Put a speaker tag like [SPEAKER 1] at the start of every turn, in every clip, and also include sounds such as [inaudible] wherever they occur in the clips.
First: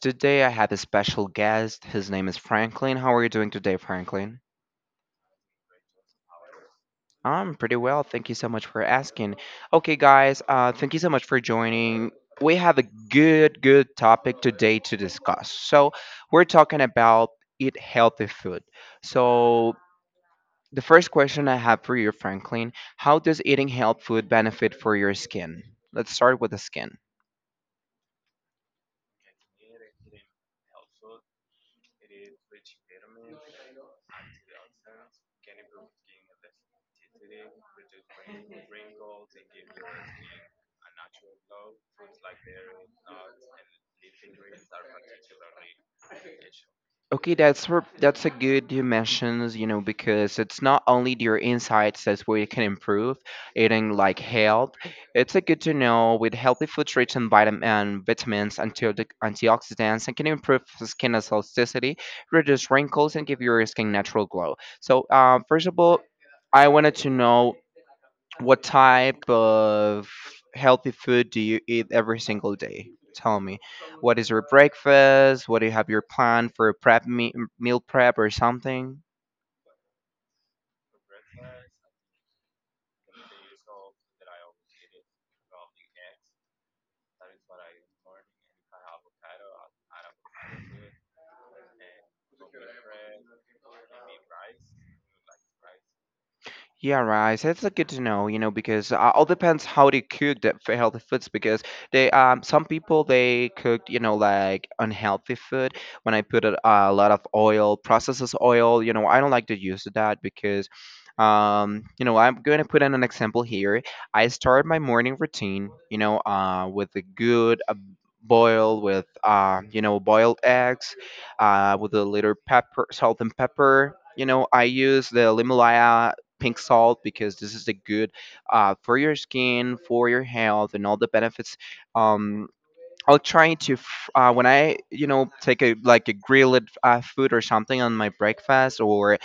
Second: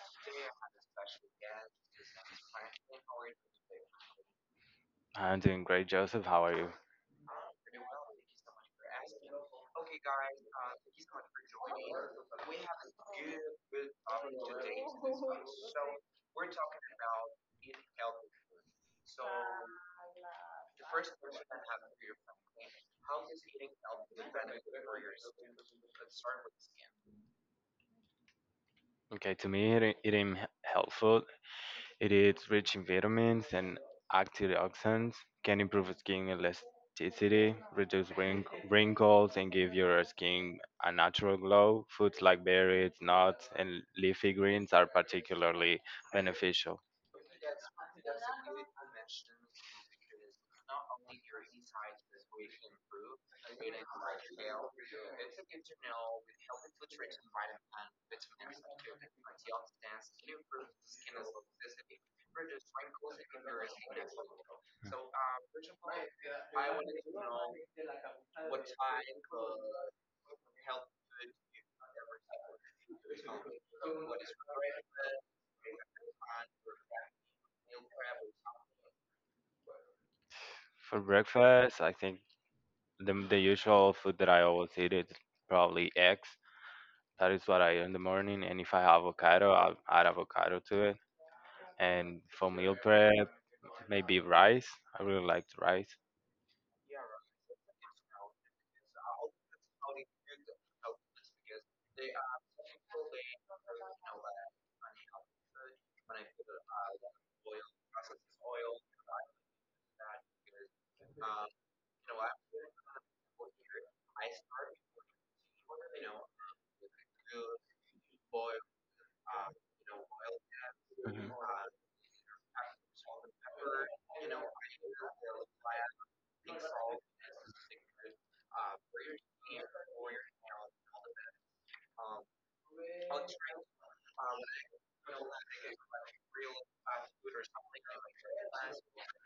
[SPEAKER 1] Today, I have a special guest. His name is Franklin. How are you doing today, Franklin?
[SPEAKER 2] I'm doing great, Joseph. How are you?
[SPEAKER 1] I'm pretty well. Thank you so much for asking. Okay, guys, thank you so much for joining. We have a good topic today to discuss. So, we're talking about eat healthy food. So, the first question I have for you, Franklin, how does eating healthy food benefit for your skin? Let's start with the skin.
[SPEAKER 2] Okay, to me, eating health it is rich in vitamins and antioxidants, can improve skin elasticity, reduce wrinkles, and give your skin a natural glow. Foods like berries, nuts, and leafy greens are particularly beneficial.
[SPEAKER 1] Okay, that's a good you mentions, because it's not only your insights that's where you can improve eating like health. It's a good to know with healthy food rich in vitamin and vitamins, antioxidants, and can improve skin elasticity, reduce wrinkles, and give your skin natural glow. So, first of all, I wanted to know what type of healthy food do you eat every single day? Tell me, what is your breakfast? What do you have your plan for a meal prep or something?
[SPEAKER 2] For breakfast, I think the usual food that I always eat is probably eggs. That is what I eat in the morning, and if I have avocado, I'll add avocado to it. And for meal prep, maybe rice. I really liked rice.
[SPEAKER 1] Yeah, right. So it's good to know, you know, because all depends how they cook the healthy foods. Because some people they cook, you know, like unhealthy food. When I put a lot of oil, processes oil, you know, I don't like to use that because, you know, I'm going to put in an example here. I start my morning routine, you know, with a good boil with, you know, boiled eggs,
[SPEAKER 2] Mhm,
[SPEAKER 1] with a little pepper, salt and pepper. You know, I use the Limalaya pink salt because this is a good for your skin, for your health, and all the benefits. Um, I'll try to when I you know take a like a grilled food or something on my breakfast or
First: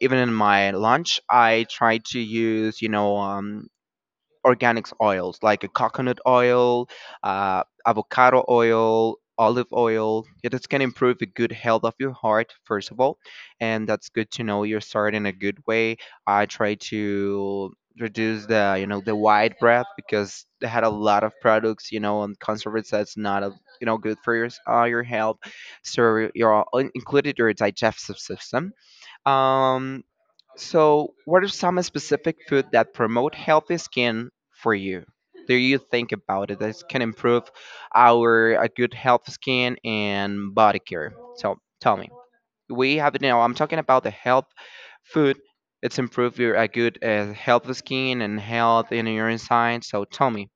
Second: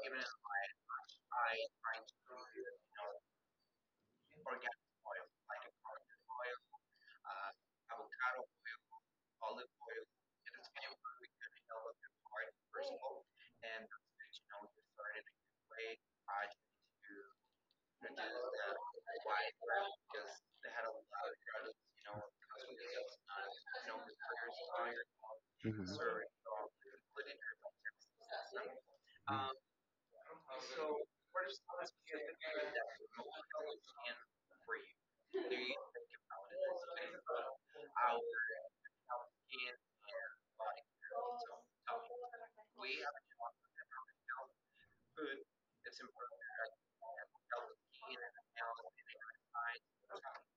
[SPEAKER 1] even in my lunch. I try to use you know organic oils like a coconut oil, avocado oil, olive oil. Yeah, this can improve the good health of your heart, first of all. And that's good to know you're starting a good way. I try to reduce the you know the white bread because they had a lot of products and conservatives that's not a good for your your health,
[SPEAKER 2] mhm.
[SPEAKER 1] so you're included your digestive system.
[SPEAKER 2] Mm.
[SPEAKER 1] um so, what are some specific food that promote healthy skin for you? Do you think about it that can improve our good health skin and body care? So, tell me. We have now. I'm talking about the health food. It's improve your a good health skin and health in your inside. So, tell me.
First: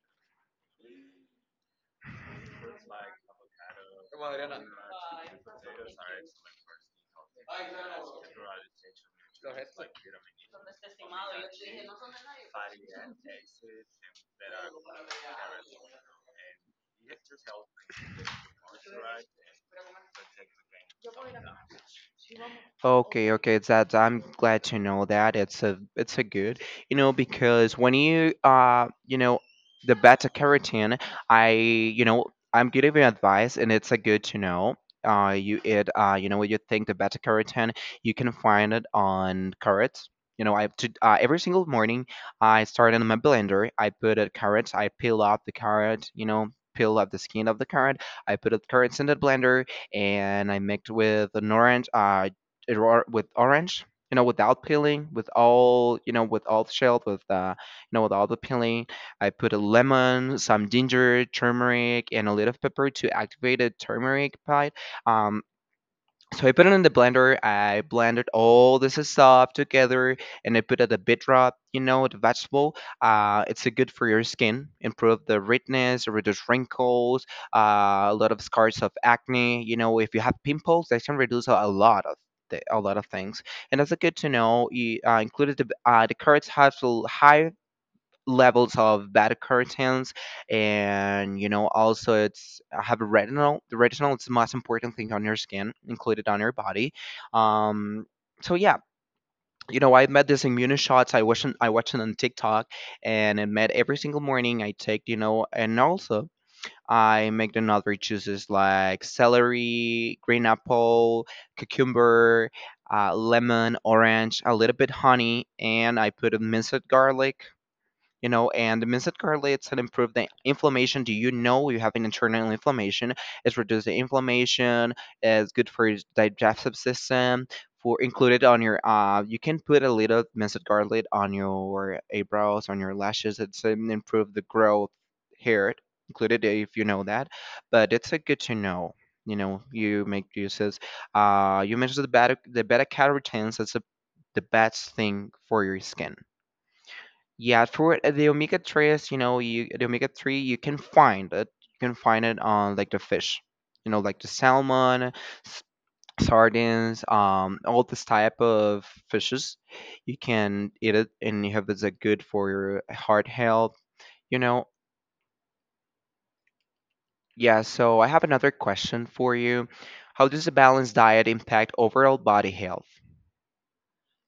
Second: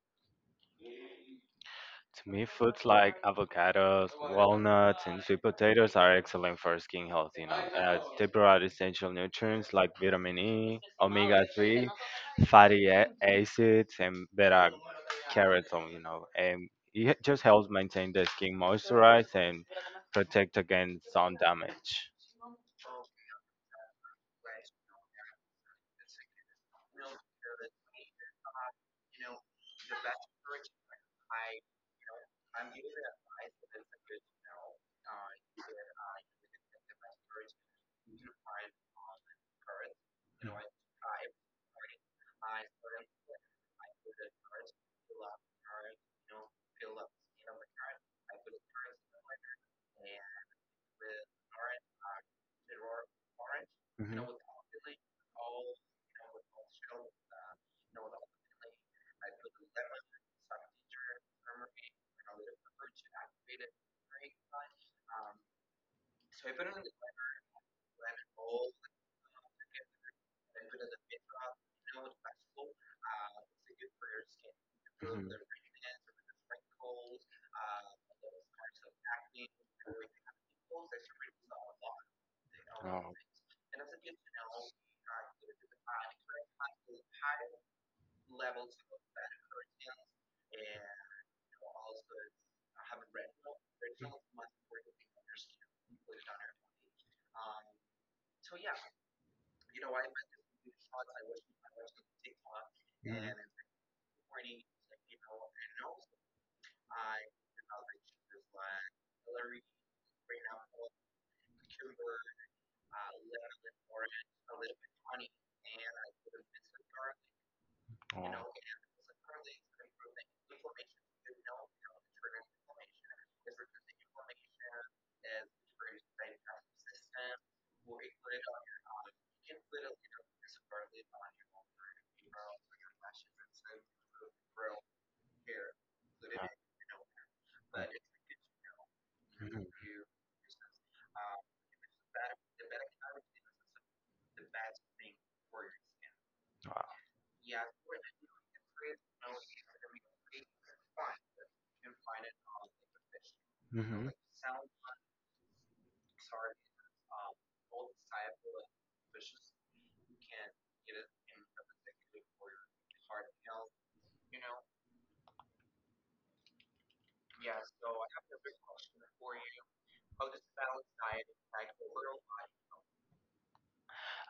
[SPEAKER 2] To me, foods like avocados, walnuts, and sweet potatoes are excellent for skin health. They provide essential nutrients like vitamin E, omega-3, fatty acids, and beta carotene. You know, and it just helps maintain the skin moisturized and protect against sun damage.
[SPEAKER 1] Okay, okay, that I'm glad to know that. It's a good, you know, because when you the beta carotene, I, you know, I'm giving you advice and it's a good to know. You think the beta carotene, you can find it on carrots. Every single morning I start in my blender. I put a carrot. I peel off the carrot. Peel off the skin of the carrot. I put the carrots in the blender, and I mixed with an orange. With orange, without peeling, with all the shell, with all the peeling. I put a lemon, some ginger, turmeric, and a little pepper to activate the turmeric part. Um, so I put it in the blender. I blended all this stuff together, and I put it a bit rub. You know, the vegetable. It's a good for your skin. Improve
[SPEAKER 2] Hmm, hmm,
[SPEAKER 1] the redness, reduce wrinkles, a lot of scars of acne. You know, if you have pimples, that can reduce a lot of. A lot of things, and that's a good to know. You included the carrots have a high levels of bad curtains, and also it's have a retinol the retinol is the most important thing on your skin included on your body. um so, yeah, I met this immune shots. I watched it on TikTok,
[SPEAKER 2] hmm,
[SPEAKER 1] and I met every single morning I take, and also I make the another juices like celery, green apple, cucumber, lemon, orange, a little bit honey, and I put a minced garlic. And the mince it garlics can improve the inflammation. Do you know you have an internal inflammation? It's reduced the inflammation. It's good for your digestive system. For included on your you can put a little minced garlic on your eyebrows, on your lashes. It's improve the growth hair. Included if you know that, but it's a good to know.
[SPEAKER 2] hmm.
[SPEAKER 1] You make uses. You mentioned the beta carotenes. That's a the best thing for your skin. Yeah, for the omega tres, you know, you the omega 3 you can find it. You can find it on like the fish, like the salmon, s- sardines, all this type of fishes. You can eat it and you have it's good for your heart health, you know. Yeah, so I have another question for you. How does a balanced diet impact overall body health?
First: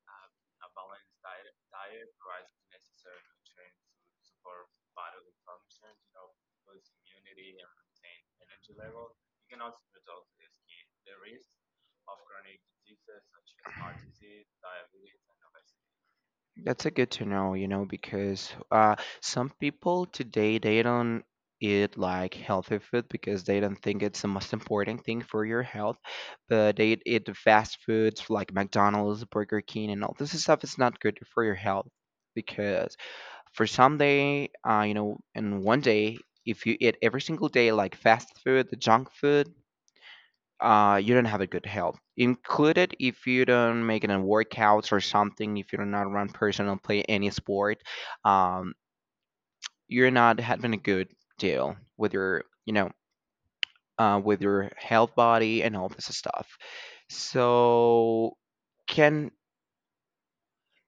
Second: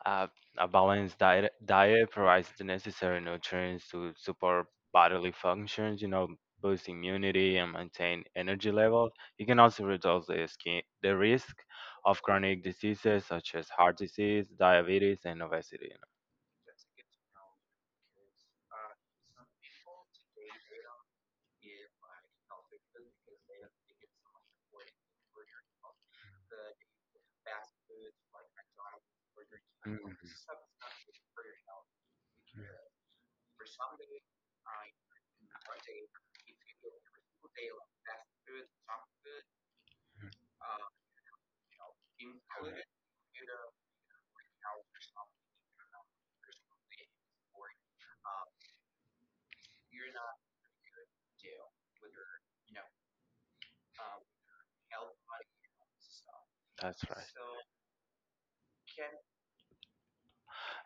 [SPEAKER 2] Uh, a balanced diet provides the necessary nutrients to support bodily functions, boost immunity and maintain energy levels. It can also reduce the risk of chronic diseases such as heart disease, diabetes, and obesity.
[SPEAKER 1] That's a good to know, because some people today they don't eat like healthy food because they don't think it's the most important thing for your health. But they eat the fast foods like McDonald's, Burger King,
[SPEAKER 2] Hmm.
[SPEAKER 1] and all this stuff is not good for your health, because for some day, and one day, if you eat every single day like fast food, the junk food, you don't have a good health. Included if you don't make any workouts or something, if you're not run personal, play any sport, um, you're not having a good deal with your health body and all this stuff.
[SPEAKER 2] That's right.
[SPEAKER 1] So can.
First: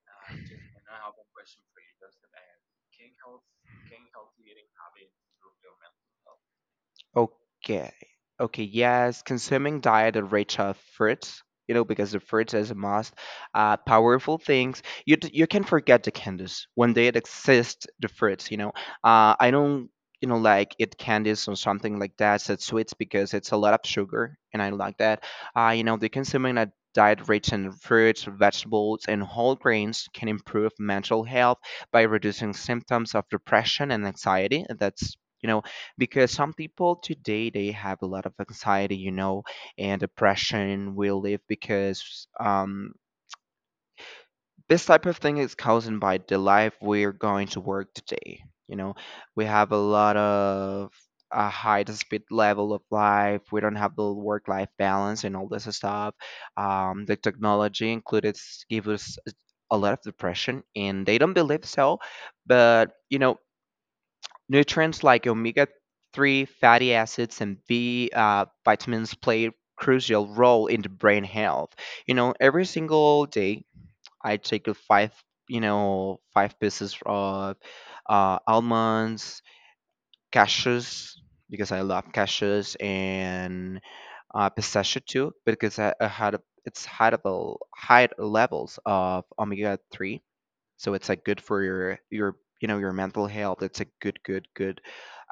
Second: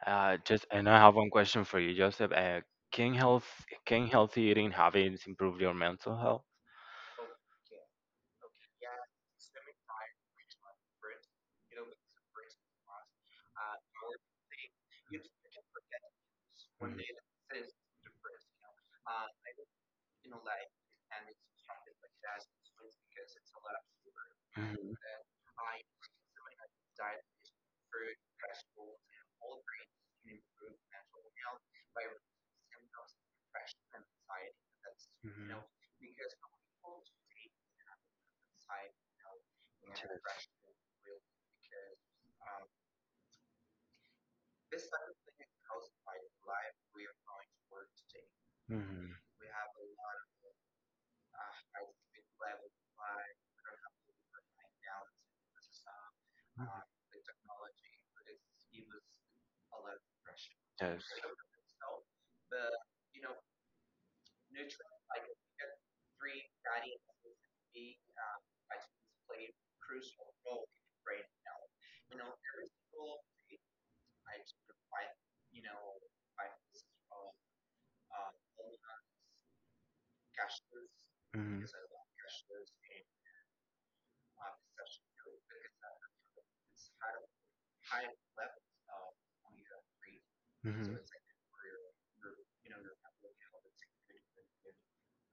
[SPEAKER 2] Just and I have one question for you, Joseph. Can health can healthy eating habits improve your mental health?
[SPEAKER 1] Okay. Okay, yes, consuming diet of rich of fruits, because the fruits is a must. Powerful things. You you can forget the candies when
[SPEAKER 2] Mm-hmm.
[SPEAKER 1] they exist. The fruits. I don't, like eat candies or something like that. Said sweets because it's a lot of sugar, and I don't like
[SPEAKER 2] Hmm.
[SPEAKER 1] that. The consuming a diet rich in fruits, vegetables, and whole grains can improve mental health by reducing symptoms of depression and anxiety. That's you know because some people today they have a lot of anxiety and depression we live, because this type of thing is caused by the life we're going to work today you know. We have a lot of a high speed level of life. We don't have the work life balance and all this stuff. The technology included give us a lot of depression,
[SPEAKER 2] Yes.
[SPEAKER 1] and they don't believe so. But nutrients like omega 3 fatty acids and B vitamins play a crucial role in the brain health. Every single day I take a five, you know, five pieces of almonds, cashews,
[SPEAKER 2] Hmm. Yes.
[SPEAKER 1] because I love cashews, and pistachio too, because I had a, it's high levels of omega 3. So
[SPEAKER 2] Hmm,
[SPEAKER 1] it's like good for your you know your mental health. It's a good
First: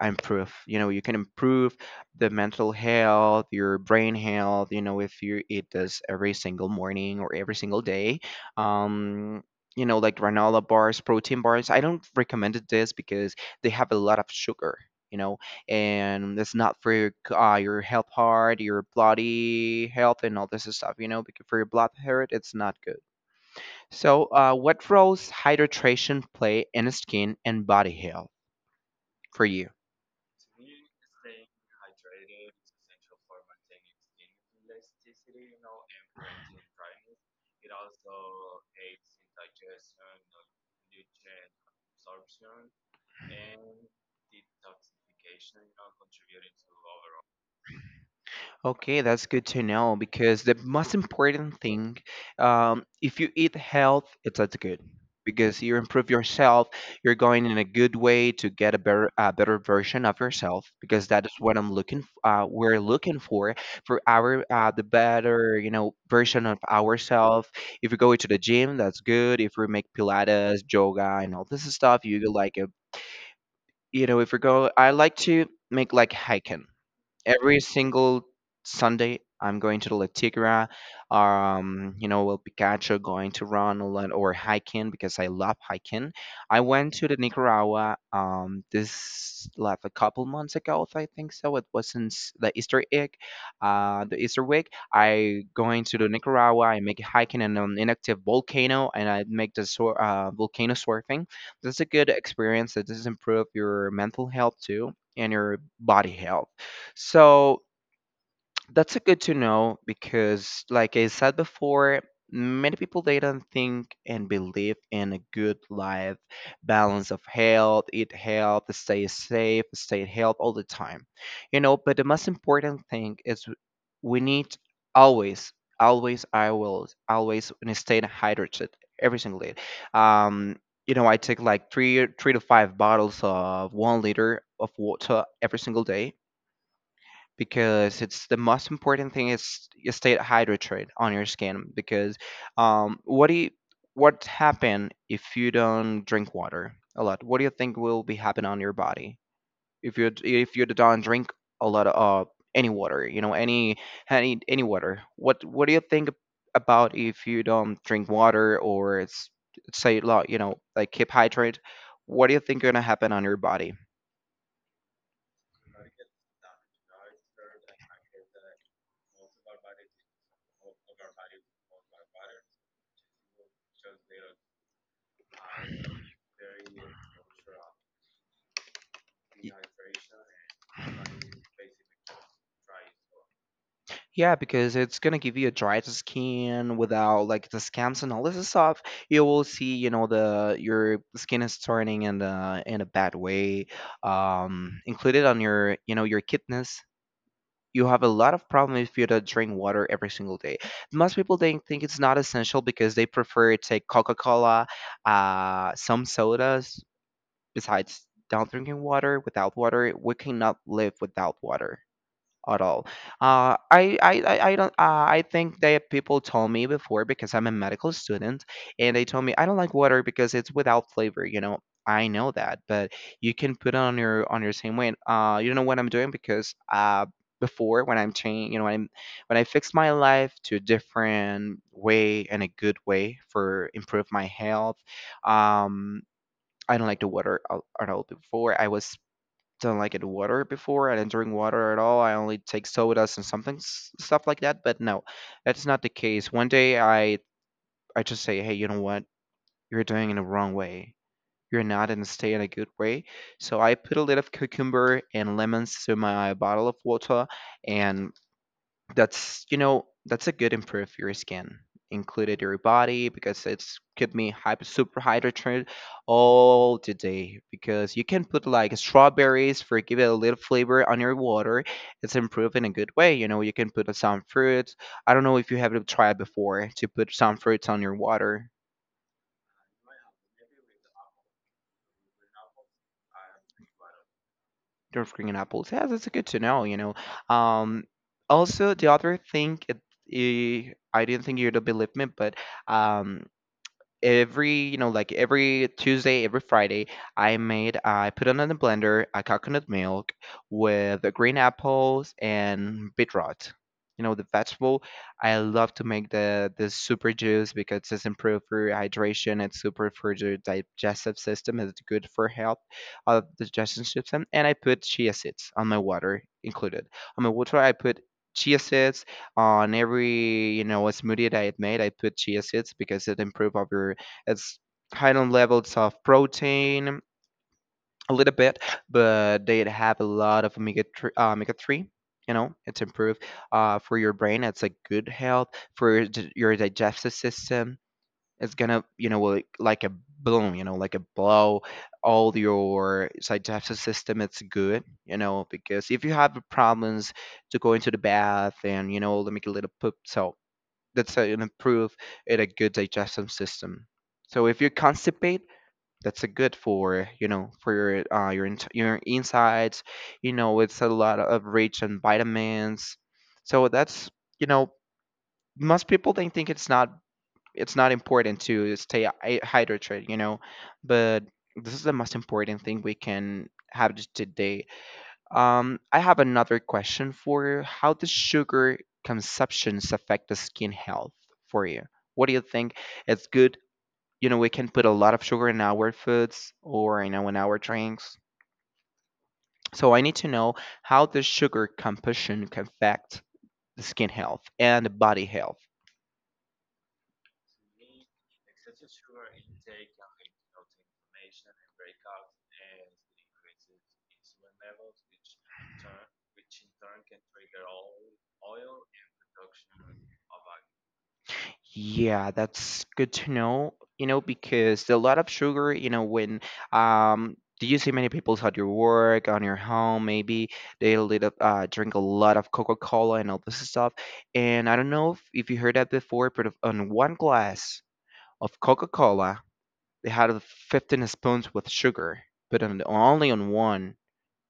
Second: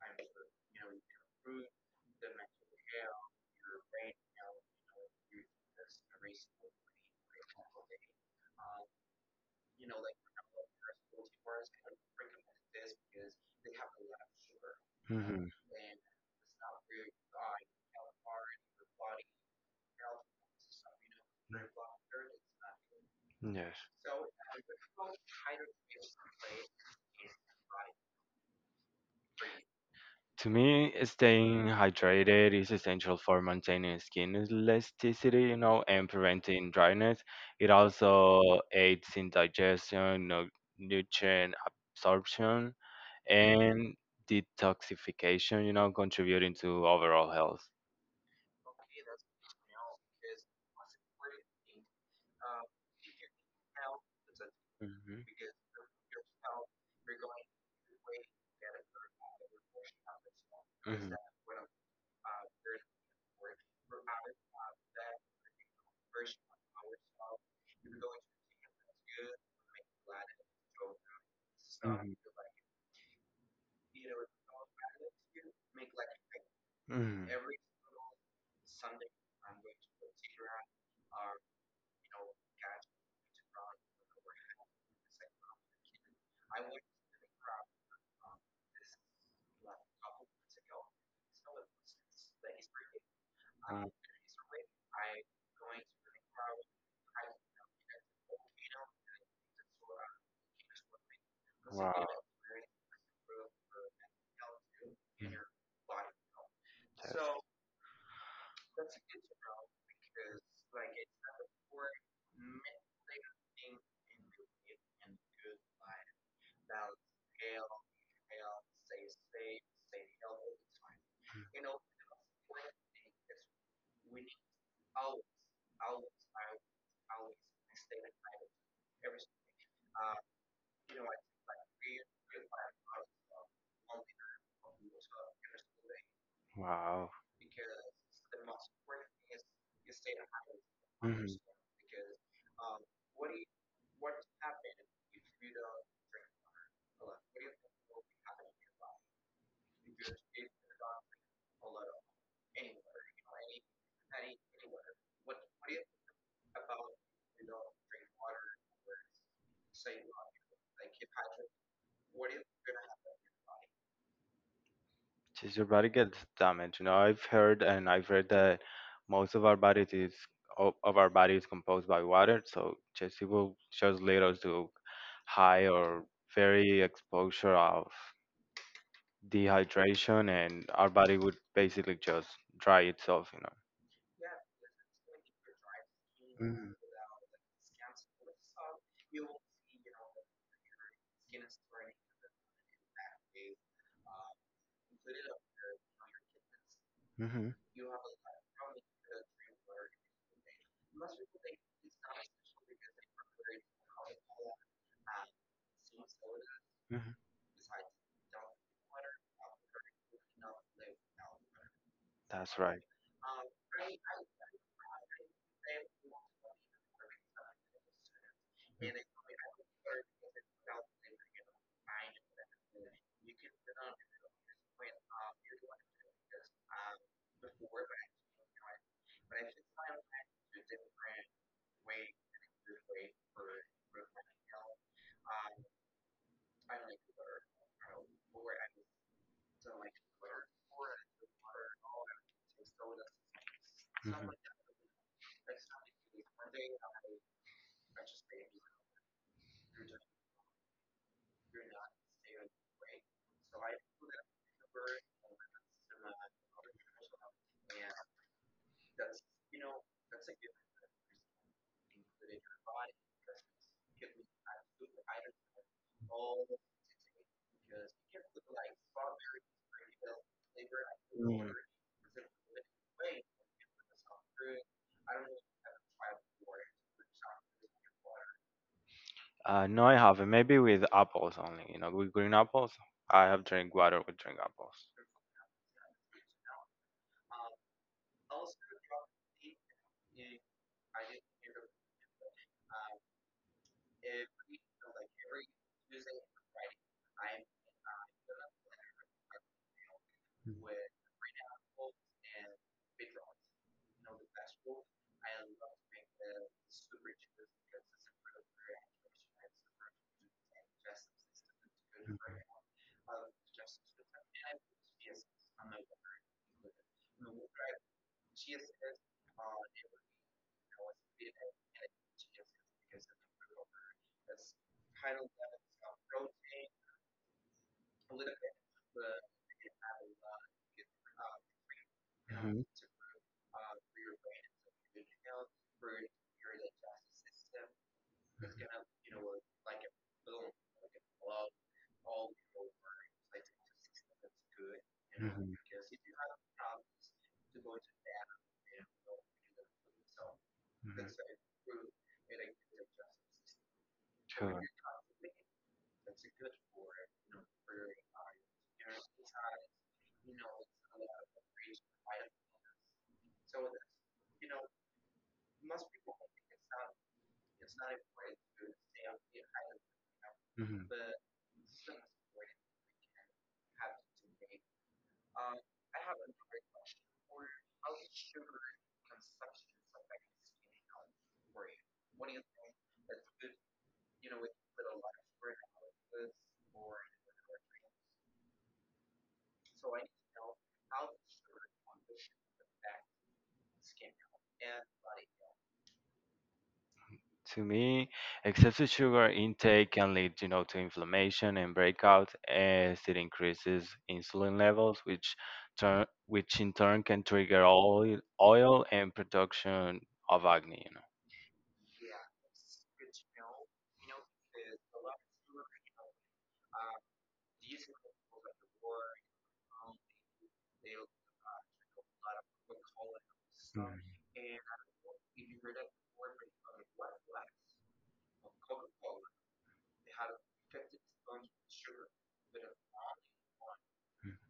[SPEAKER 1] improve. You can improve the mental health, your brain health. If you eat this every single morning or every single day. Um, like granola bars, protein bars. I don't recommend it this because they have a lot of sugar. You know,
[SPEAKER 2] hmm,
[SPEAKER 1] and it's not for your, your health, heart, your bloody health, and all this stuff. Because for your blood health, it's not good.
[SPEAKER 2] hmm. Yes.
[SPEAKER 1] So, what roles hydration play in skin and body health for you?
[SPEAKER 2] To me, staying hydrated is essential for maintaining skin elasticity, and preventing dryness. It also aids in digestion, nutrient absorption, and detoxification, contributing to overall health.
[SPEAKER 1] Okay, that's good to know because the most important thing, if you eat health, it's that's good
[SPEAKER 2] Hmm,
[SPEAKER 1] because you improve yourself. You're going in a good way to get a better version of yourself because
[SPEAKER 2] hmm,
[SPEAKER 1] that is what I'm looking. We're looking for our the better, version of ourselves. If you go to the gym, that's good. If we make Pilates, yoga, and all this stuff, you like you know, if we go, I like to make like hiking.
[SPEAKER 2] hmm,
[SPEAKER 1] Every single Sunday I'm going to the La Tigra. El Picacho, going to run a lot or hiking because I love hiking. I went to the Nicaragua this like a couple months ago, if I think so. It wasn't the Easter egg,
[SPEAKER 2] hmm.
[SPEAKER 1] the Easter week. I going to the Nicaragua. I make hiking in an inactive volcano, and I make the volcano surfing. This is a
[SPEAKER 2] Wow.
[SPEAKER 1] good experience. It does improve your mental health too
[SPEAKER 2] Mm.
[SPEAKER 1] and your body health.
[SPEAKER 2] Yes.
[SPEAKER 1] So that's a good to know because, like I said before, many people they don't think and believe in a good life balance of health, eat health, stay safe, stay health all the time, you know. But the most important thing is we need always, always, I will always stay hydrated every single day. Um, you know, I take like 3 to 5 bottles of 1 liter of water every single day
[SPEAKER 2] Wow.
[SPEAKER 1] because it's the most important thing is you stay hydrated on your
[SPEAKER 2] Mhm.
[SPEAKER 1] skin because um, what do you, what happen if you don't drink water a lot, what do you think will be happen on your body if you don't drink a lot of any water, you know, any any water? What do you think about if you don't drink water or it's say lot? You know, like keep hydrated, what do you think gonna happen on your body?
[SPEAKER 2] Just your body gets damaged. I've heard and I've read that most of our body is composed by water. So just it will just lead us to high or very exposure of dehydration, and our body would basically just dry itself.
[SPEAKER 1] Yeah, because it's gonna give you a dried skin without like the scams and all this stuff. You will see, you know, the your skin is turning in the in a bad way. Included on your, you know, your kidneys.
[SPEAKER 2] Hmm, hmm,
[SPEAKER 1] You have a lot of problem if you don't drink water every single day. Most people they think it's not essential because they prefer to take Coca-Cola, some sodas.
[SPEAKER 2] hmm.
[SPEAKER 1] Besides, not drinking water. Without water, we cannot live without water
[SPEAKER 2] That's
[SPEAKER 1] at
[SPEAKER 2] right.
[SPEAKER 1] all. I don't. I think that people told me before because I'm a medical student, and they told me I don't like water because it's without flavor. You know, I know that, but you can put it on your same way. And, you know what I'm doing, because before when I'm changing, you know, when I'm when I fixed my life to a different way and a good way for improve my health. Um, I don't like the water at all before. I was don't like it water before. I didn't drink water at all. I only take sodas and something stuff
[SPEAKER 2] Mm.
[SPEAKER 1] like that. But no, that's not the case. One day I just say, hey, you know what? You're doing it the wrong way. You're not in a stay in a good way. So I put a little cucumber and lemons to my bottle of water, and that's, you know, that's a good improve your skin, included your body, because it's keep me hyper super hydrated all the day. Because you can put like strawberries for give it a little flavor on your
[SPEAKER 2] Mm.
[SPEAKER 1] water. It's improved in a good way. You know, you can put some fruits. I don't know if you have tried before to put some fruits on your water.
[SPEAKER 2] No, I haven't. Maybe with apples only. You know, with green apples. I have drink water with drink apples.
[SPEAKER 1] Don't green apples. Yeah, that's good to know. You know, um, also the other thing. I didn't think you'd believe me, but um, every you know like every Tuesday, every Friday, I made I put it in the blender a coconut milk with the green apples and beetroot, you know, the vegetable. I love to make the super juice because it's improved for hydration, it's super for your digestive system, it's good for health of the digestion system. And I put chia seeds on my water, included on my water I put chia seeds on every, you know, a smoothie that I had made. I put chia seeds because it improve of your, it's high on levels of protein, a little bit, but they have a lot of omega three. Omega three. You know,
[SPEAKER 2] Mhm,
[SPEAKER 1] it's improved for your brain. It's a good health for your your digestive system. It's gonna, you know, like a boom, you know, like a blow. All your digestive system, it's good, you know,
[SPEAKER 2] mhm,
[SPEAKER 1] because if you have problems to go into the bath, and you know, let me get a little poop. So
[SPEAKER 2] mhm.
[SPEAKER 1] that's an improve in a good digestive system. So if
[SPEAKER 2] Sure.
[SPEAKER 1] you constipate, that's a good for, you know, for your your insides, you know, it's a lot of rich and vitamins. So that's, you know, most people they think it's not, it's not important to stay hydrated, you know.
[SPEAKER 2] Mhm.
[SPEAKER 1] But this is the most important thing we can have today. I have another question for you. How does sugar consumptions affect the skin health for you? What do you think? It's good, you know, we can put a lot of sugar in our foods or, you know, in our drinks. So I need to know how the sugar composition can affect the skin health and body health.
[SPEAKER 2] To me, excessive sugar intake can lead, to inflammation and breakout as it increases insulin levels, which in turn can trigger oil and production of acne, you
[SPEAKER 1] Yeah, that's good to know. You know, because a lot of sugar, you know, when um do you see many people at your work, on your home maybe, they little, drink a lot of Coca-Cola and all this
[SPEAKER 2] know. Mhm,
[SPEAKER 1] stuff. And I don't know if, you heard that before, but if on one glass of Coca-Cola, they had 15 spoons with sugar, but only on one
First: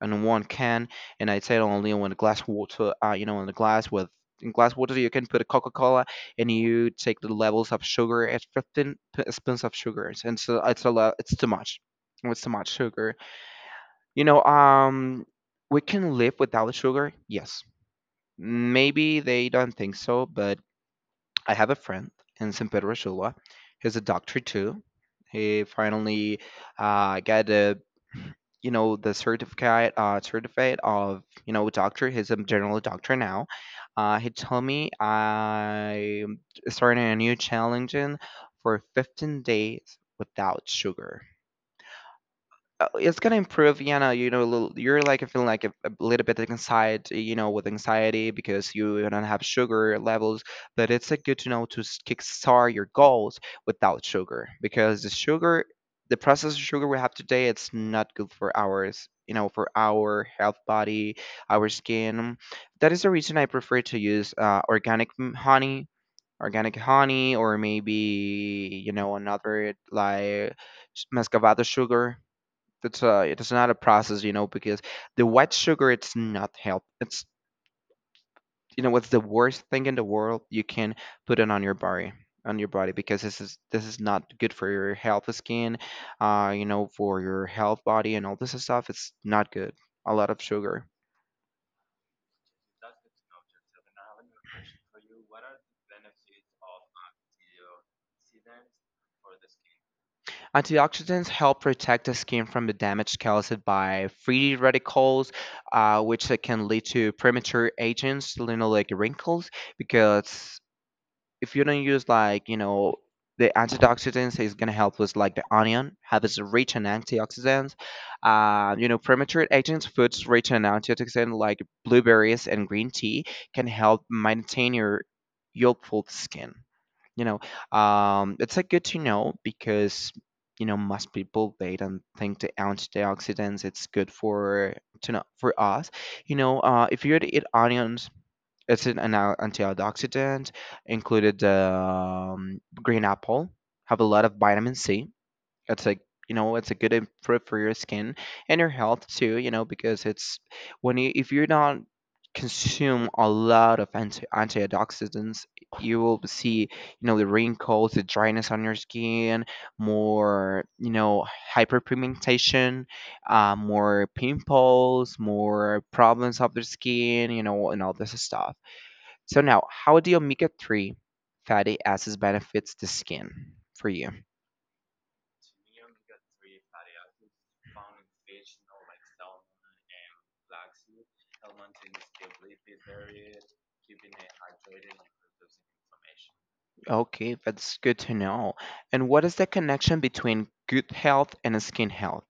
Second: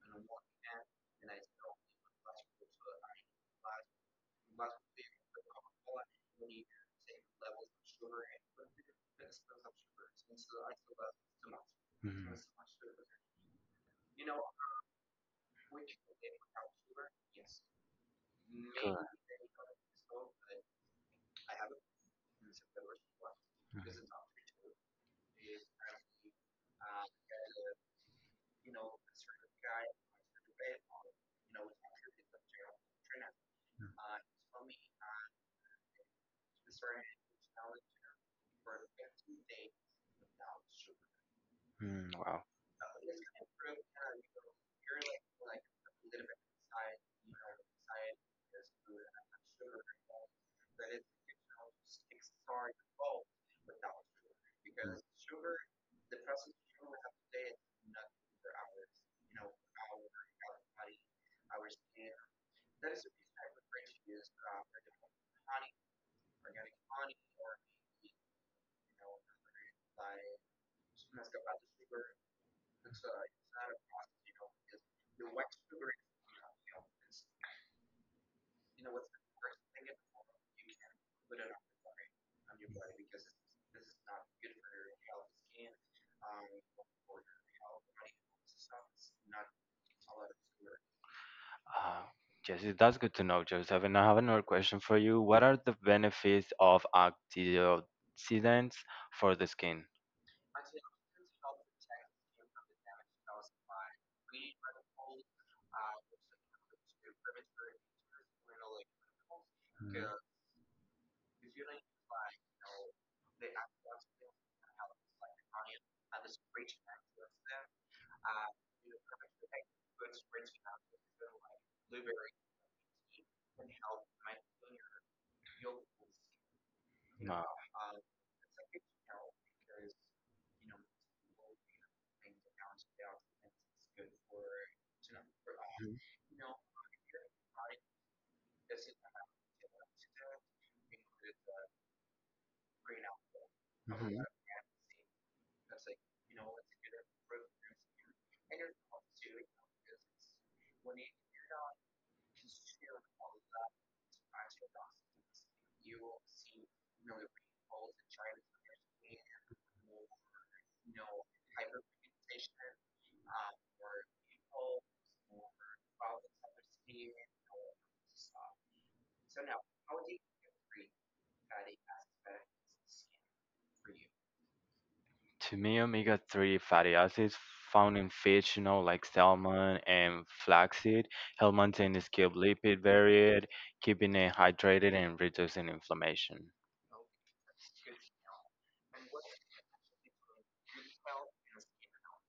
[SPEAKER 1] on one can. And I said only on a glass water. You know, on a glass with in glass water, you can put a Coca Cola, and you take the levels of sugar. It's 15 spoons of sugar, and so it's a lot. It's too much.
[SPEAKER 2] mhm, mhm.
[SPEAKER 1] It's too much sugar. You know, we can live without sugar. Yes,
[SPEAKER 2] Correct.
[SPEAKER 1] maybe they don't think so. But I have a friend in San Pedro Sula. He's a doctor too. He finally got a, you know, the certificate, certificate of, you know, doctor. He's a general doctor now. He told me I'm starting a new challenge in for 15 days without sugar.
[SPEAKER 2] Mhm, mhm. Wow.
[SPEAKER 1] It's gonna improve, you know, you know, you're like feeling like a little bit inside, you know, with anxiety because you don't have sugar levels. But it's like good to know to kickstart your goals without sugar because the sugar, the processed sugar we have today, it's not good for ours, you know, for our health body, our skin. That is the reason I prefer to use organic honey, organic honey. Or maybe, you know, another like muscovado sugar. That's it's not a process, you know, because the white sugar it's not help. It's, you know, it's the worst thing in the world you can put it on your body, because this is, not good for your health skin, you know, for your health body and all this stuff. It's not good. A lot of sugar.
[SPEAKER 2] Uh, yes, that's good to know, Joseph. And I have another question for you. What are the benefits of antioxidants for the skin?
[SPEAKER 1] Antioxidants help protect the skin from the damage caused by free radicals, which can lead to premature aging, you know, like wrinkles. Because if you don't use, like, you know, the antioxidants is gonna help with, like, the onion have is rich in antioxidants. You know, premature agents, foods rich in antioxidants like blueberries and green tea can help maintain your youthful skin, you know.
[SPEAKER 2] Wow.
[SPEAKER 1] It's like good to know because, you know, most people they don't think the antioxidants it's good for to know for us, you know. If you were to eat onions, it's an antioxidant, included, green apple, have a
[SPEAKER 2] Hmm.
[SPEAKER 1] lot of vitamin C. It's like, you know, it's a good fruit for your skin and your health too, you know. Because it's when you, if you don't consume a lot of antioxidants, you will see, you know, the wrinkles, the dryness on your skin, more, you know, hyperpigmentation, more pimples, more problems of the skin, you know, and all this stuff. So now, how do omega-3 fatty acids benefits the skin for you?
[SPEAKER 2] To me, omega-3 fatty acids found in fish, like salmon and flaxseed, help maintain the skin lipid barrier, keeping it hydrated and reducing inflammation.
[SPEAKER 1] Okay, that's good to know. And what is the connection between good health and skin health?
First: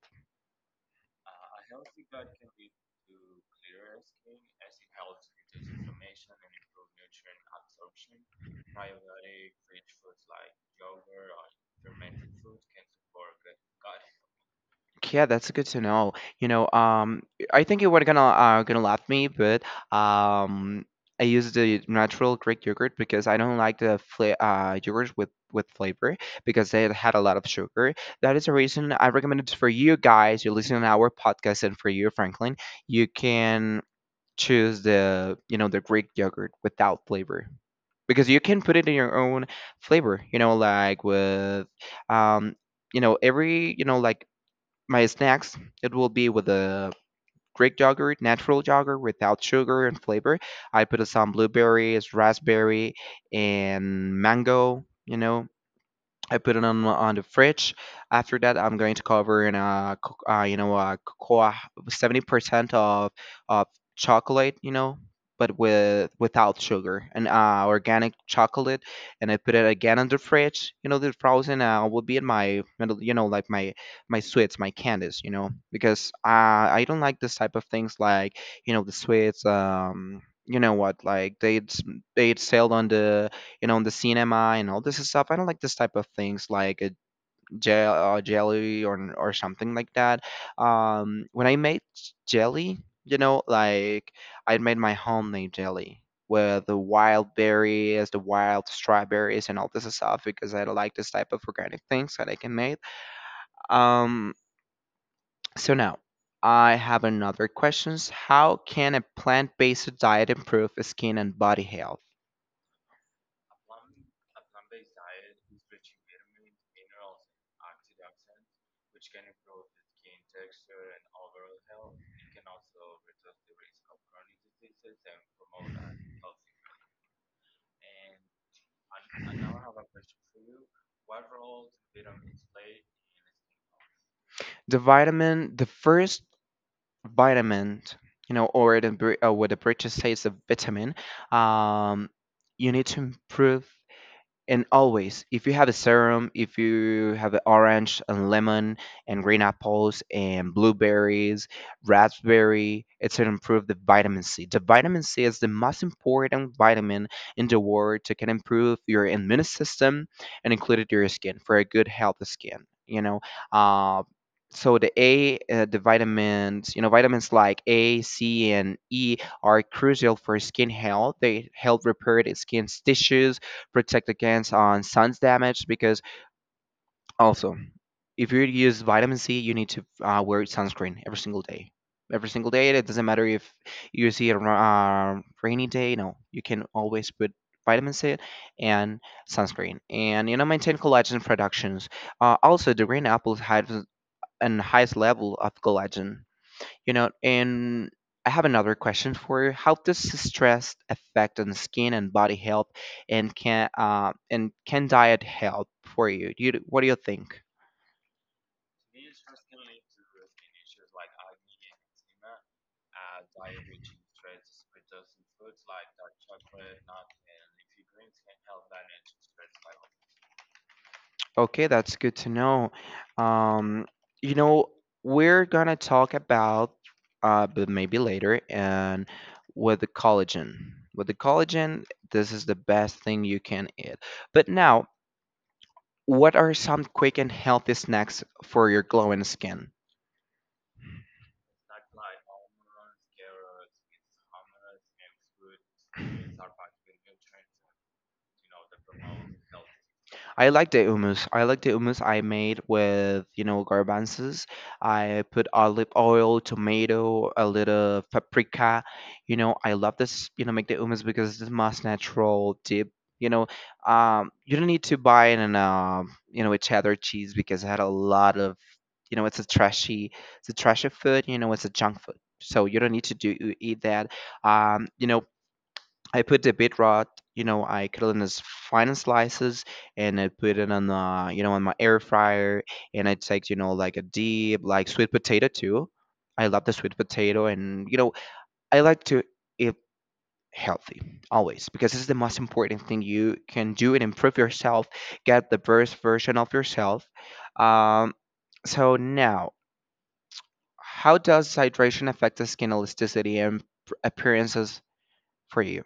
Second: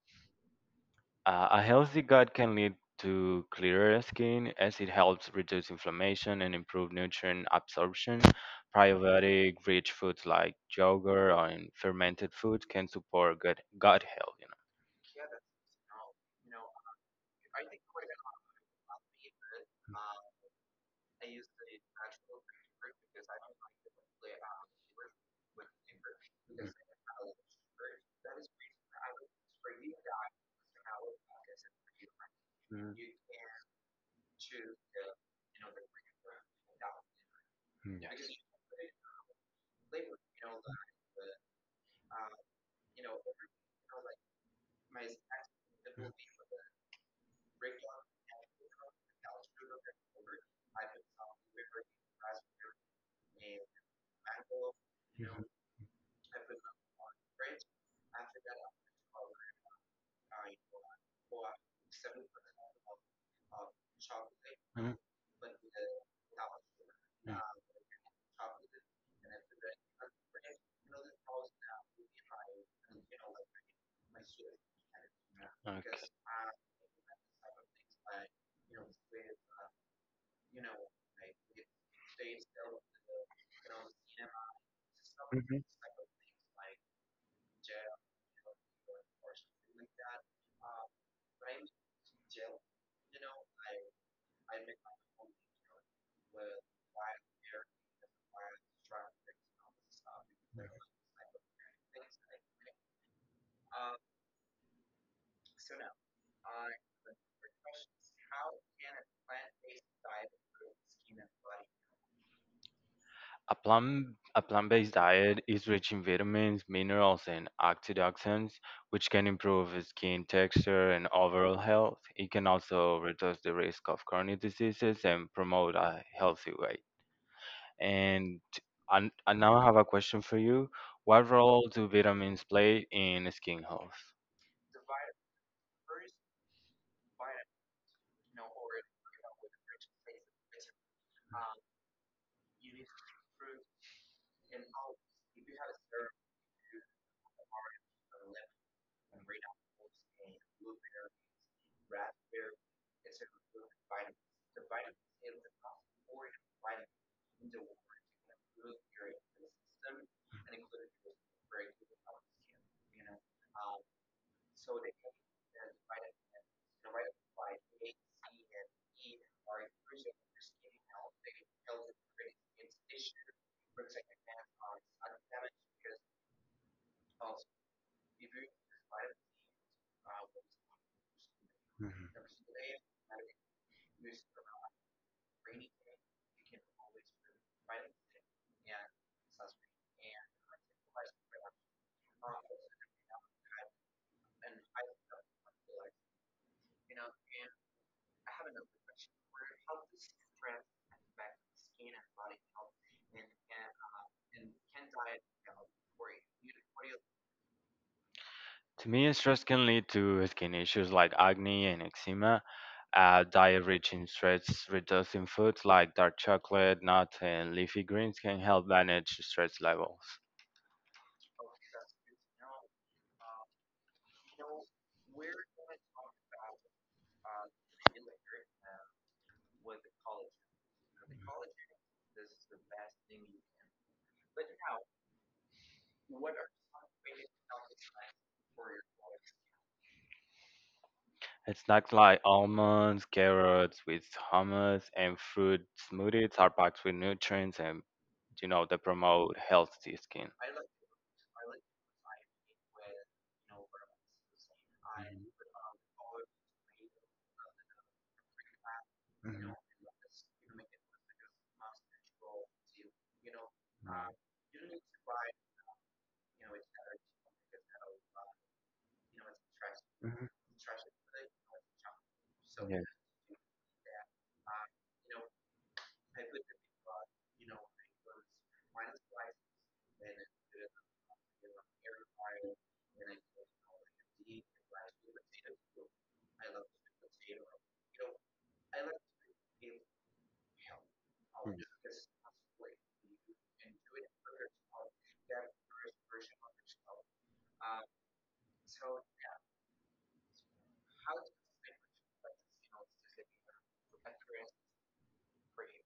[SPEAKER 2] A healthy gut can lead to clearer skin as it helps reduce inflammation and improve nutrient absorption. Probiotic rich foods like yogurt or in fermented foods can support gut health.
[SPEAKER 1] Yeah, that's good to know. You know, I think you were gonna gonna laugh me, but um, I use the natural Greek yogurt because I don't like the yogurt with flavor because it had a lot of sugar. That is the reason I recommend it for you guys. You're listening to our podcast, and for you, Franklin,
[SPEAKER 2] Mm, mm,
[SPEAKER 1] you can choose the, you know, the Greek yogurt without flavor,
[SPEAKER 2] yeah. Mm,
[SPEAKER 1] because you can put it in your own flavor. You know, like with um, you know, every, you know, like my snacks, it will be with a Greek yogurt, natural yogurt without sugar and flavor. I put some blueberries, raspberry, and mango. You
[SPEAKER 2] yeah.
[SPEAKER 1] know, I put it on the fridge. After that, I'm going to cover in a you know, a cocoa 70% of of chocolate, you
[SPEAKER 2] Mm, mhm,
[SPEAKER 1] know, but with without sugar and
[SPEAKER 2] mhm.
[SPEAKER 1] organic chocolate. And I put it again on the fridge. You know, the frozen will be in my you know like my sweets, my candies, you know,
[SPEAKER 2] Okay.
[SPEAKER 1] because I don't like this type of things like you know the sweets. You know what? Like they sell on the you know, in the cinema and all this stuff. I don't like
[SPEAKER 2] Mm-hmm.
[SPEAKER 1] this type of things like a gel, jelly or something like that. When I made jelly, you know, like I made my homemade jelly with the wild berries, the wild strawberries, and all this stuff because I don't like this type of organic things that I can make. Um, so now. I have another questions. How can a plant-based diet improve skin and body health?
[SPEAKER 2] A plant a plant-based diet is rich in vitamins, minerals, and antioxidants, which can improve skin texture and overall health. It can also reduce the risk of chronic diseases and promote a healthy weight. And I now have a question for you. What role do vitamins play in skin health?
[SPEAKER 1] The vitamin, the first vitamin, you know, or, the, what the British say is a vitamin, um, you need to improve and always, if you have a serum, if you have an orange and lemon and green apples and blueberries, raspberry, it's going to improve the vitamin C. The vitamin C is the most important vitamin in the world to can improve your immune system and included your skin for a good healthy skin. Uh, so the A, the vitamins, you know, vitamins like A, C, and E are crucial for skin health. They help repair the skin's tissues protect against on sun's damage because also if you use vitamin C, you need to wear sunscreen every single day.
[SPEAKER 2] Mhm.
[SPEAKER 1] Every single day, it doesn't matter if you see a rainy day. No, you can always put vitamin C and sunscreen, and you know maintain collagen productions. Also, the green apples have an highest level of collagen you know, and I have another question for you. How does stress affect on skin and body health, and can diet help for you? Do you what do you think?
[SPEAKER 2] To me, stress can lead to skin issues like acne and eczema. Add diet rich in stress reducing foods like dark chocolate, nuts, and leafy greens can help manage stress levels.
[SPEAKER 1] Okay, that's good to know. Um, you know, we're gonna talk about, but maybe later, and with the collagen. With the collagen, this is the best thing you can eat. But now, what are some quick and healthy snacks for your glowing skin?
[SPEAKER 2] And snacks like almonds, carrots with hummus, and fruit smoothies are packed with nutrients and they promote healthy skin.
[SPEAKER 1] I like the hummus. I like the hummus I made with, you know, garbanzos. I put olive oil, tomato, a little paprika. You know, I love this, you know, make the hummus because it's the most natural dip. You know, you don't need to buy it in a, you know, a cheddar cheese because it had a lot of, you know,
[SPEAKER 2] Mhm.
[SPEAKER 1] it's a trashy food. You know, it's a junk food. So you don't need to do eat that. You know, I put the bit rot, you know, I cut it in as fine as slices and I put it on the, you know, on my air fryer and I take, you know, like a deep, like sweet potato too. I love the sweet potato and, you know, I like to eat healthy always because
[SPEAKER 2] Yeah.
[SPEAKER 1] this is the most important thing you can do and improve yourself, get the best version of yourself. Um, so now, how does hydration affect the skin elasticity and appearances for you?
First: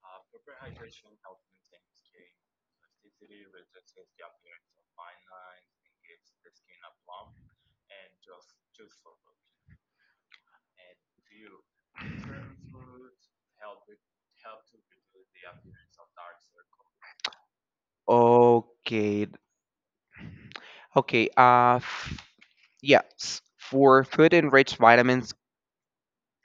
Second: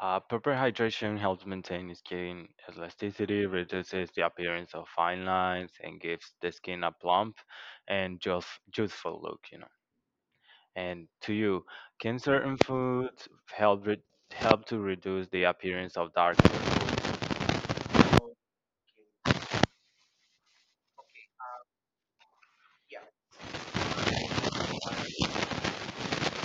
[SPEAKER 2] Proper hydration helps maintain skin elasticity, reduces the appearance of fine lines, and gives the skin a plump and just youthful look. And to you, can certain foods help help to reduce the appearance of dark circles?
[SPEAKER 1] Okay, Okay, yes. For food enriched vitamins,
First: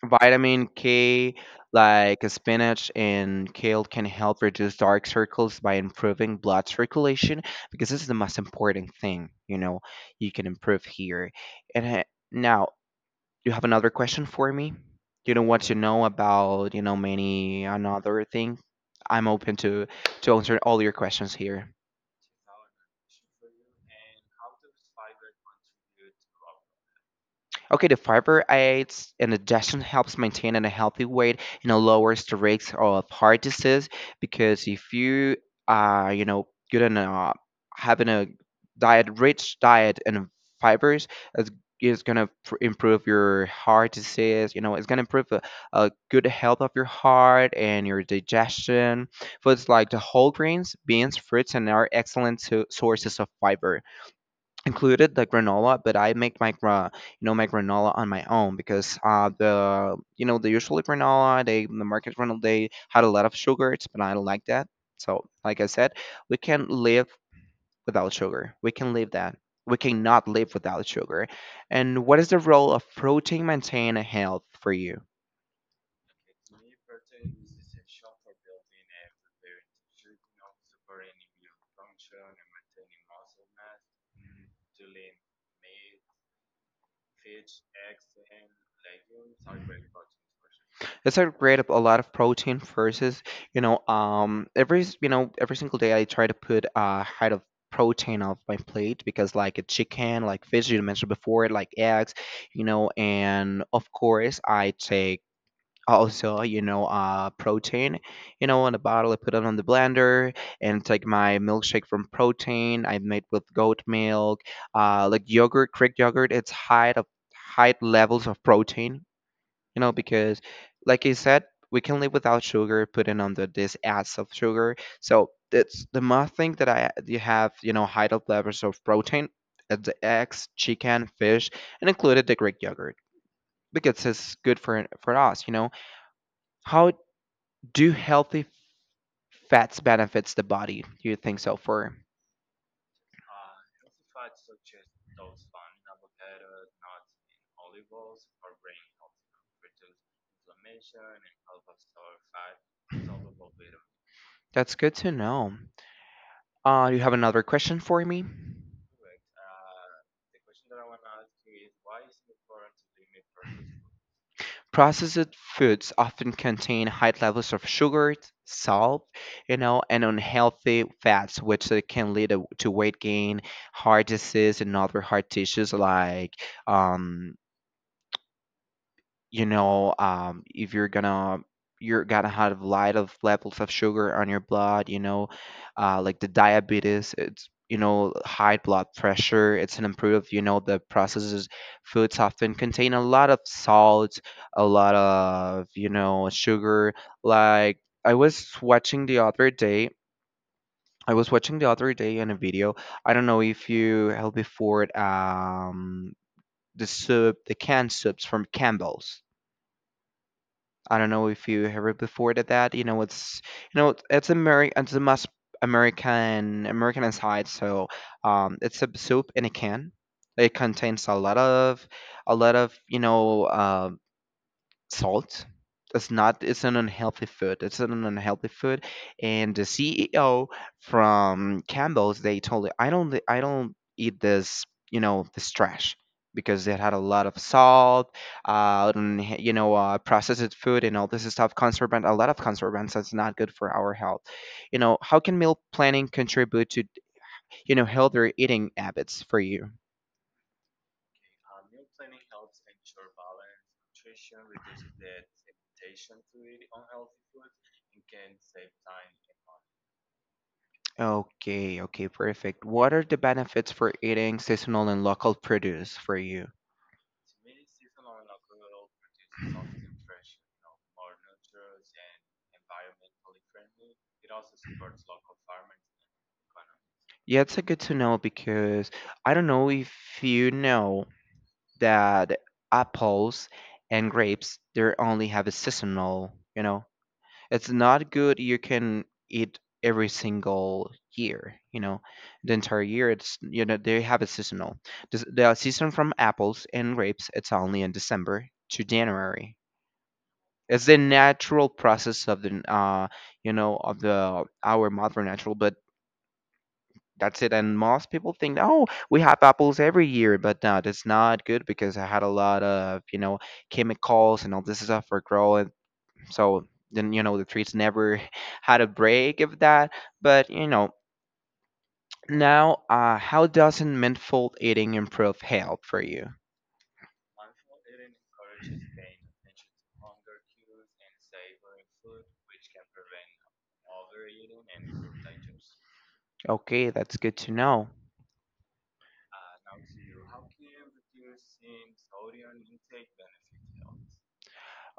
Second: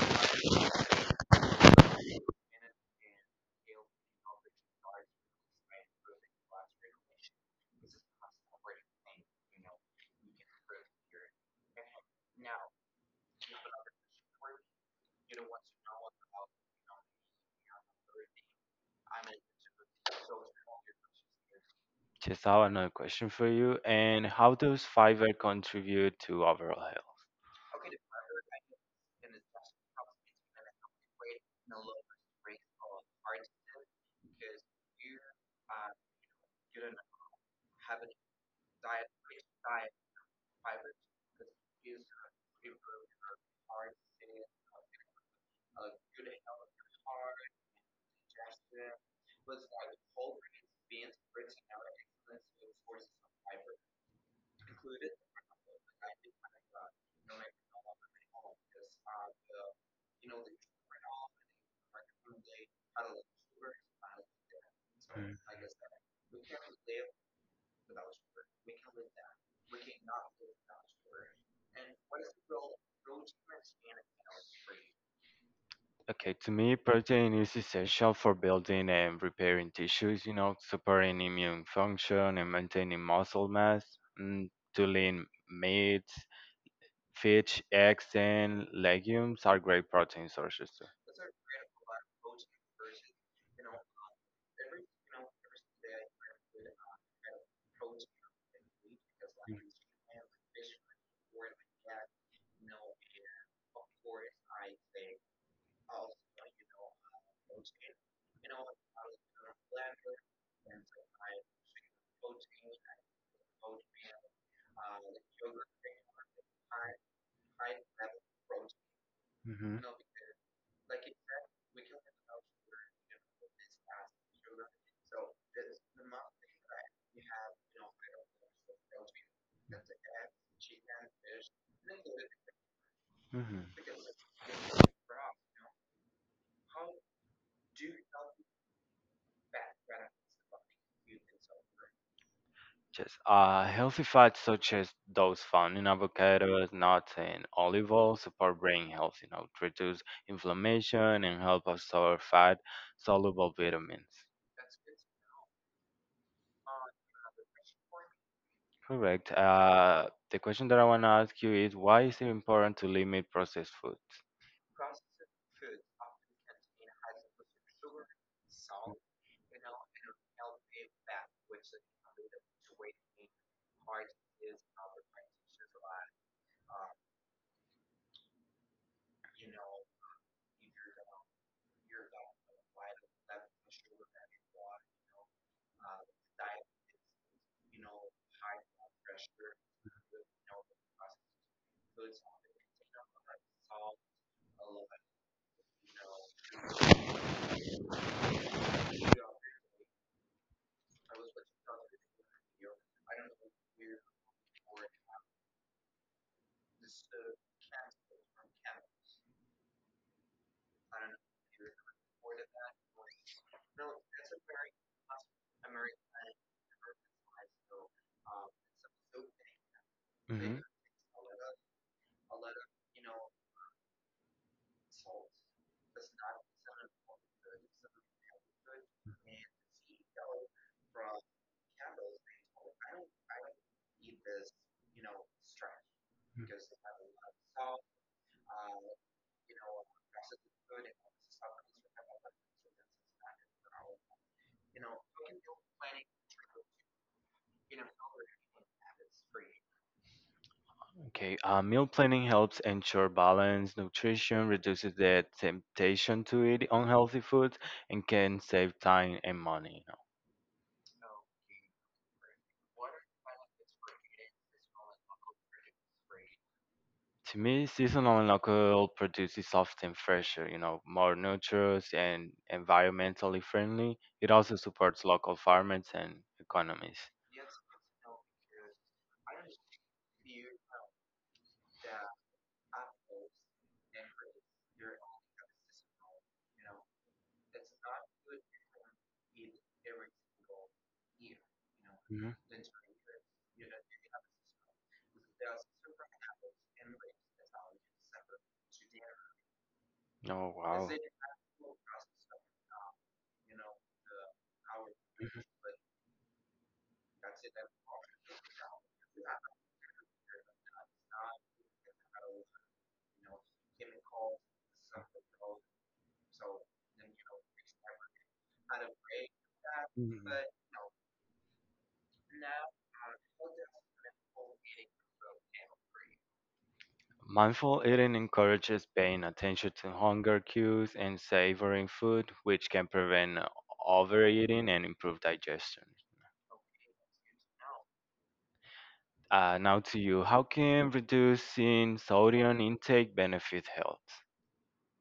[SPEAKER 1] vitamin K like spinach and kale can help reduce dark circles by improving blood circulation because this is the most important thing, you know, you can improve here. And now, you have another question for me? You know what you know about, you know, many another thing? I'm open to answer all your questions here.
[SPEAKER 2] Just have another question for you. And how does fiber contribute to overall health?
[SPEAKER 1] Okay, the fiber aids in digestion, helps maintain in a healthy weight, you know, lowers the risk of heart disease because if you are, you know, good in having a diet rich diet in fibers is is gonna improve your heart disease. You know, it's gonna improve the good health of your heart and your digestion. Foods like the whole grains, beans, fruits, and are excellent sources of fiber included the granola, but I make you know my granola on my own because the you know the usual granola they the market granola they had a lot of sugars, but I don't like that. So
[SPEAKER 2] Mm.
[SPEAKER 1] like I said, we can live without sugar. We can live that. We cannot live without sugar. And what is the role of protein maintain a health for you?
[SPEAKER 2] Okay, to me, protein is essential for building and repairing tissues, supporting immune function and maintaining muscle mass. Mm, to lean meats, fish, eggs, and legumes are great protein sources too.
[SPEAKER 1] It's a great up a lot of protein versus, you know, every you know every single day I try to put a height of protein off my plate because like a chicken, like fish you mentioned before, like eggs, you know, and of course I take also you know protein you know in a bottle I put it on the blender and take my milkshake from protein I made with goat milk like yogurt Greek yogurt it's high of high levels of protein
[SPEAKER 2] Mm-hmm.
[SPEAKER 1] you know, because like you said, we can live without sugar, putting on the this ads of sugar. So it's the more thing that I you have, you know, high up levels of protein at the eggs, chicken, fish, and included the Greek yogurt
[SPEAKER 2] Hmm.
[SPEAKER 1] because it's good for us, you know. How do healthy fats benefits the body? Do you think so? For
[SPEAKER 2] Yes. Healthy fats such as those found in avocados, nuts, and olive oil support brain health, to reduce inflammation and help absorb fat soluble vitamins.
[SPEAKER 1] that's good to know. You have another question for me?
[SPEAKER 2] Correct. The question that I want to ask you is why is it important to limit processed foods?
[SPEAKER 1] Processed foods often contain high levels of sugar, salt, you know, and unhealthy fats, which can lead to weight gain, heart disease, and other heart tissues like um, you know if you're gonna have a lot of levels of sugar on your blood you know like the diabetes it's you know high blood pressure it's an improved you know the processes foods often contain a lot of salt a lot of you know sugar like i was watching the other day I was watching the other day in a video I don't know if you have before it. The soup the canned soups from Campbell's. I don't know if you heard before that, that you know it's American it's a must American inside so it's a soup in a can it contains a lot of you know salt. That's not. It's an unhealthy food. It's an unhealthy food. And the CEO from Campbell's, they told me, I don't eat this. You know, this trash because it had a lot of salt, and, you know, processed food and all this stuff. Conservant, a lot of conservants. That's not good for our health. You know, how can meal planning contribute to you know healthier eating habits for you?
[SPEAKER 2] Okay, meal planning helps ensure balance, nutrition, reduces the temptation to eat unhealthy foods, and can save time and money.
[SPEAKER 1] Okay, okay, perfect. What are the benefits for eating seasonal and local produce for you?
[SPEAKER 2] To me, seasonal and local produce is often fresher, more nutritious and environmentally friendly. It also supports local farmers and economies.
[SPEAKER 1] Yeah, it's a good to know because I don't know if you know that apples and grapes, they only have a seasonal, you know. It's not good you can eat every single year, you know.
[SPEAKER 2] Hmm.
[SPEAKER 1] The entire year it's you know they have a seasonal. The season from apples and grapes, it's only in December to January.
[SPEAKER 2] Oh,
[SPEAKER 1] It's
[SPEAKER 2] wow.
[SPEAKER 1] the natural process of the you know of the our modern natural but that's it and most people think oh we have apples every year but no that's not good because I had a lot of you know chemicals and all this stuff for growing so then you know the trees never [laughs] had a break of that
[SPEAKER 2] Mhm.
[SPEAKER 1] but you know now how doesn't mindful eating improve health for you
[SPEAKER 2] Mindful eating encourages paying attention to hunger cues and savoring food, which can prevent overeating and improve digestion.
[SPEAKER 1] okay that's good to know.
[SPEAKER 2] Now to you. How can reducing sodium intake benefit health?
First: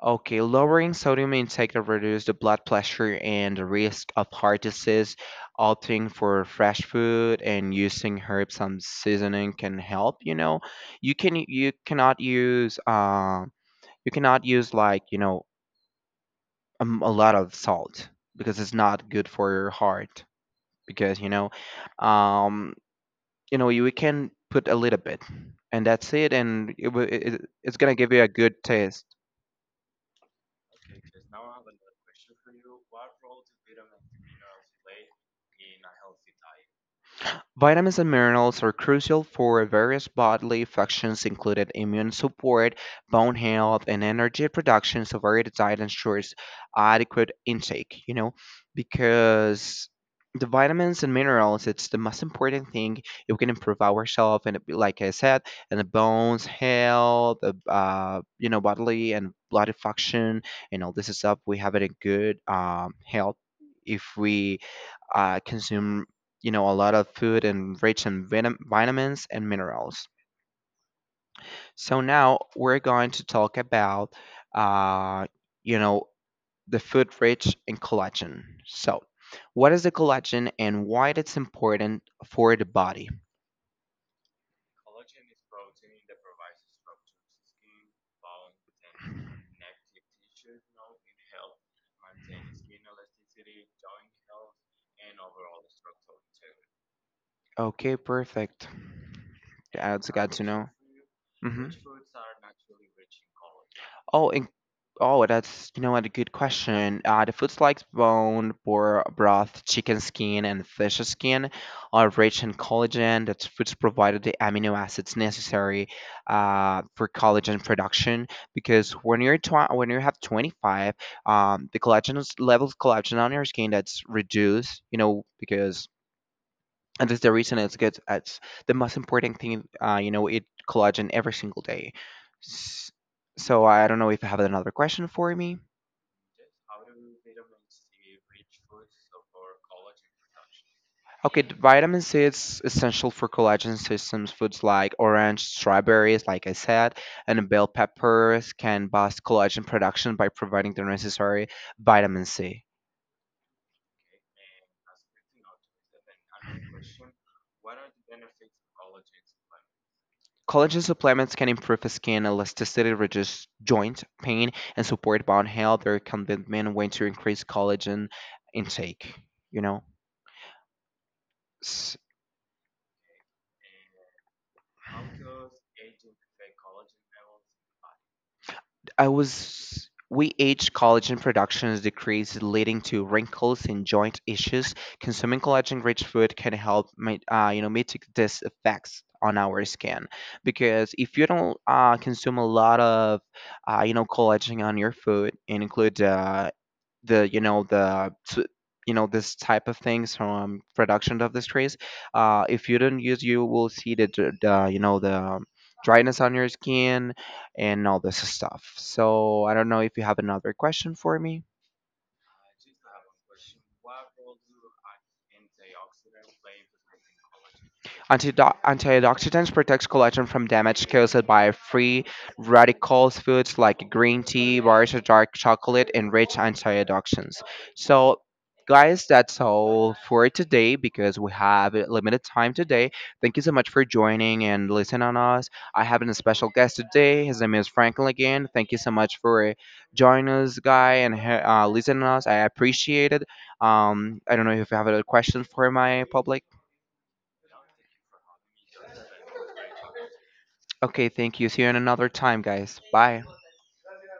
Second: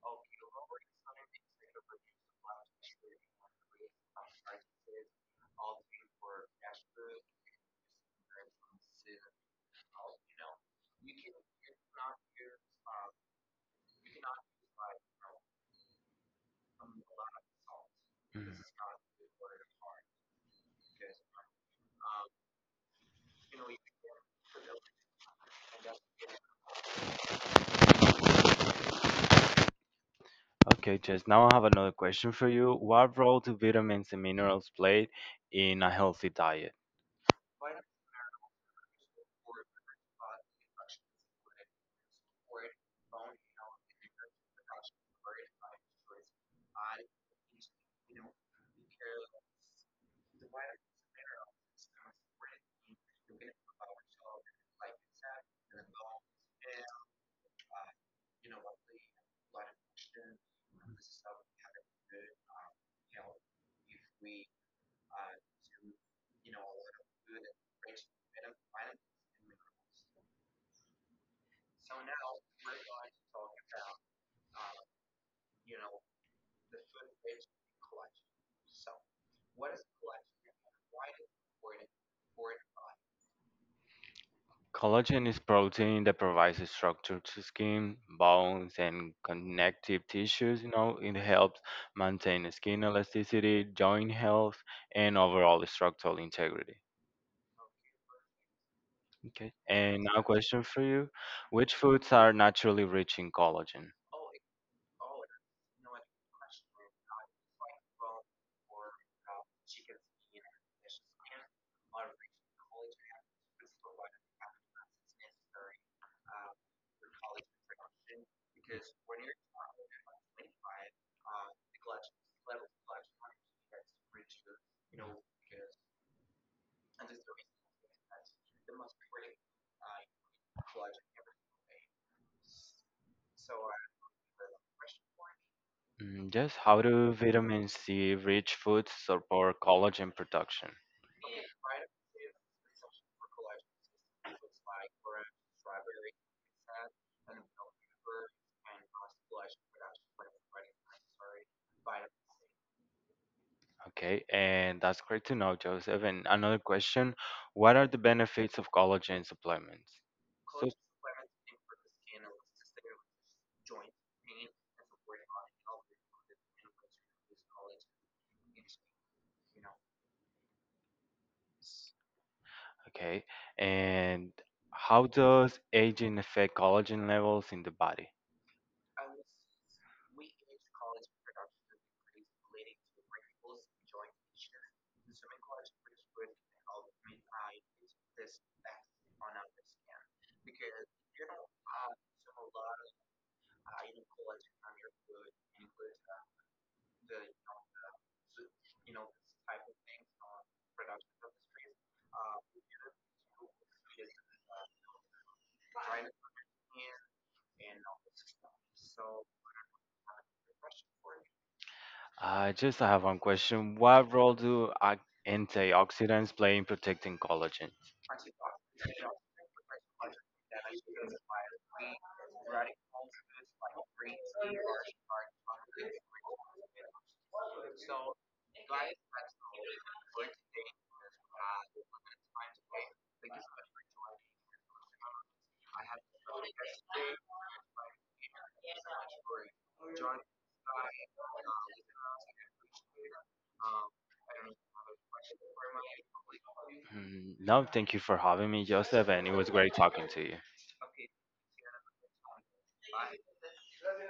[SPEAKER 1] Okay, lowering sodium intake to reduce the blood pressure and the risk of heart disease, opting for fresh food and using herbs and seasoning can help, you know. You can you cannot use uh, you cannot use like, you know, a lot of salt because
[SPEAKER 2] Mhm.
[SPEAKER 1] it's not good for your heart because, you know, um, you know, you we can put a little bit and that's it and it's going to give you a good taste.
[SPEAKER 2] Okay, Jess, now I have another question for you. What role do vitamins and minerals play in a healthy diet?
[SPEAKER 1] Vitamins and minerals are crucial for various bodily functions, including immune support, bone health, and energy production. So, varied diet ensures adequate intake, you know, because the vitamins and minerals, it's the most important thing. If we can improve ourselves, and like I said, and the bones health, the, you know, bodily and blood function, and all this stuff, we have it in good health if we consume you know, a lot of food and rich in vitamins and minerals. So now we're going to talk about, uh, you know, the food rich in collagen. So, what is the collagen and why it's important for the body?
[SPEAKER 2] Collagen is protein that provides a structure to skin, bones, and connective tissues. You know, it helps maintain skin elasticity, joint health, and overall structural integrity.
[SPEAKER 1] Okay, perfect.
[SPEAKER 2] Okay.
[SPEAKER 1] I
[SPEAKER 2] And
[SPEAKER 1] also
[SPEAKER 2] now,
[SPEAKER 1] got to
[SPEAKER 2] question
[SPEAKER 1] know.
[SPEAKER 2] for you:
[SPEAKER 1] Hmm.
[SPEAKER 2] Which foods are naturally rich in collagen?
[SPEAKER 1] Oh, and, oh, that's you know what a good question. The foods like bone, boar broth, chicken skin, and fish skin are rich in collagen. That foods provided the amino acids necessary for collagen production. Because when when you have 25, the collagen levels of collagen on your skin that's reduced. You know because and that's the reason it's good it's the most important thing you know eat collagen every single day S- so I don't know if you have another question for me.
[SPEAKER 2] Mm. Just how do vitamin C-rich foods support collagen production?
[SPEAKER 1] Okay, the vitamin C is essential for collagen systems foods like orange strawberries like I said and bell peppers can boost collagen production by providing the necessary vitamin C.
[SPEAKER 2] Okay, and that's great to know, Joseph. And another question, what are the benefits of collagen supplements? So,
[SPEAKER 1] Collagen supplements can improve skin elasticity, reduce joint pain, and support bone health. There can be many ways to increase collagen intake. You know, S-
[SPEAKER 2] okay, and how does aging affect collagen levels in the body?
[SPEAKER 1] I was we age collagen production is decreased, leading to wrinkles and joint issues. Consuming collagen-rich food can help, you know, mitigate these effects on our skin. Because if you don't consume a lot of, you know, collagen on your food and include the you know you know this type of things from production of the trees if you don't use you will see the, the you know the dryness on your skin and all this stuff so I don't know if you have another question for me.
[SPEAKER 2] I just have one question. What role do antioxidants play in protecting collagen?
[SPEAKER 1] Antioxidants protects collagen from damage caused by free Radicals foods like green tea, bars of dark chocolate, and rich antioxidants. So, guys, that's all for today because we have a limited time today. Thank you so much for joining and listening on us. I have a special guest today. His name is Franklin again. Thank you so much for joining us, guy, and listening us. I appreciate it. I don't know if you have other questions for my public.
[SPEAKER 2] Mm, no, thank you for having me, Joseph, and it was great talking to you.
[SPEAKER 1] Okay, thank you. See you in another time, guys. Bye.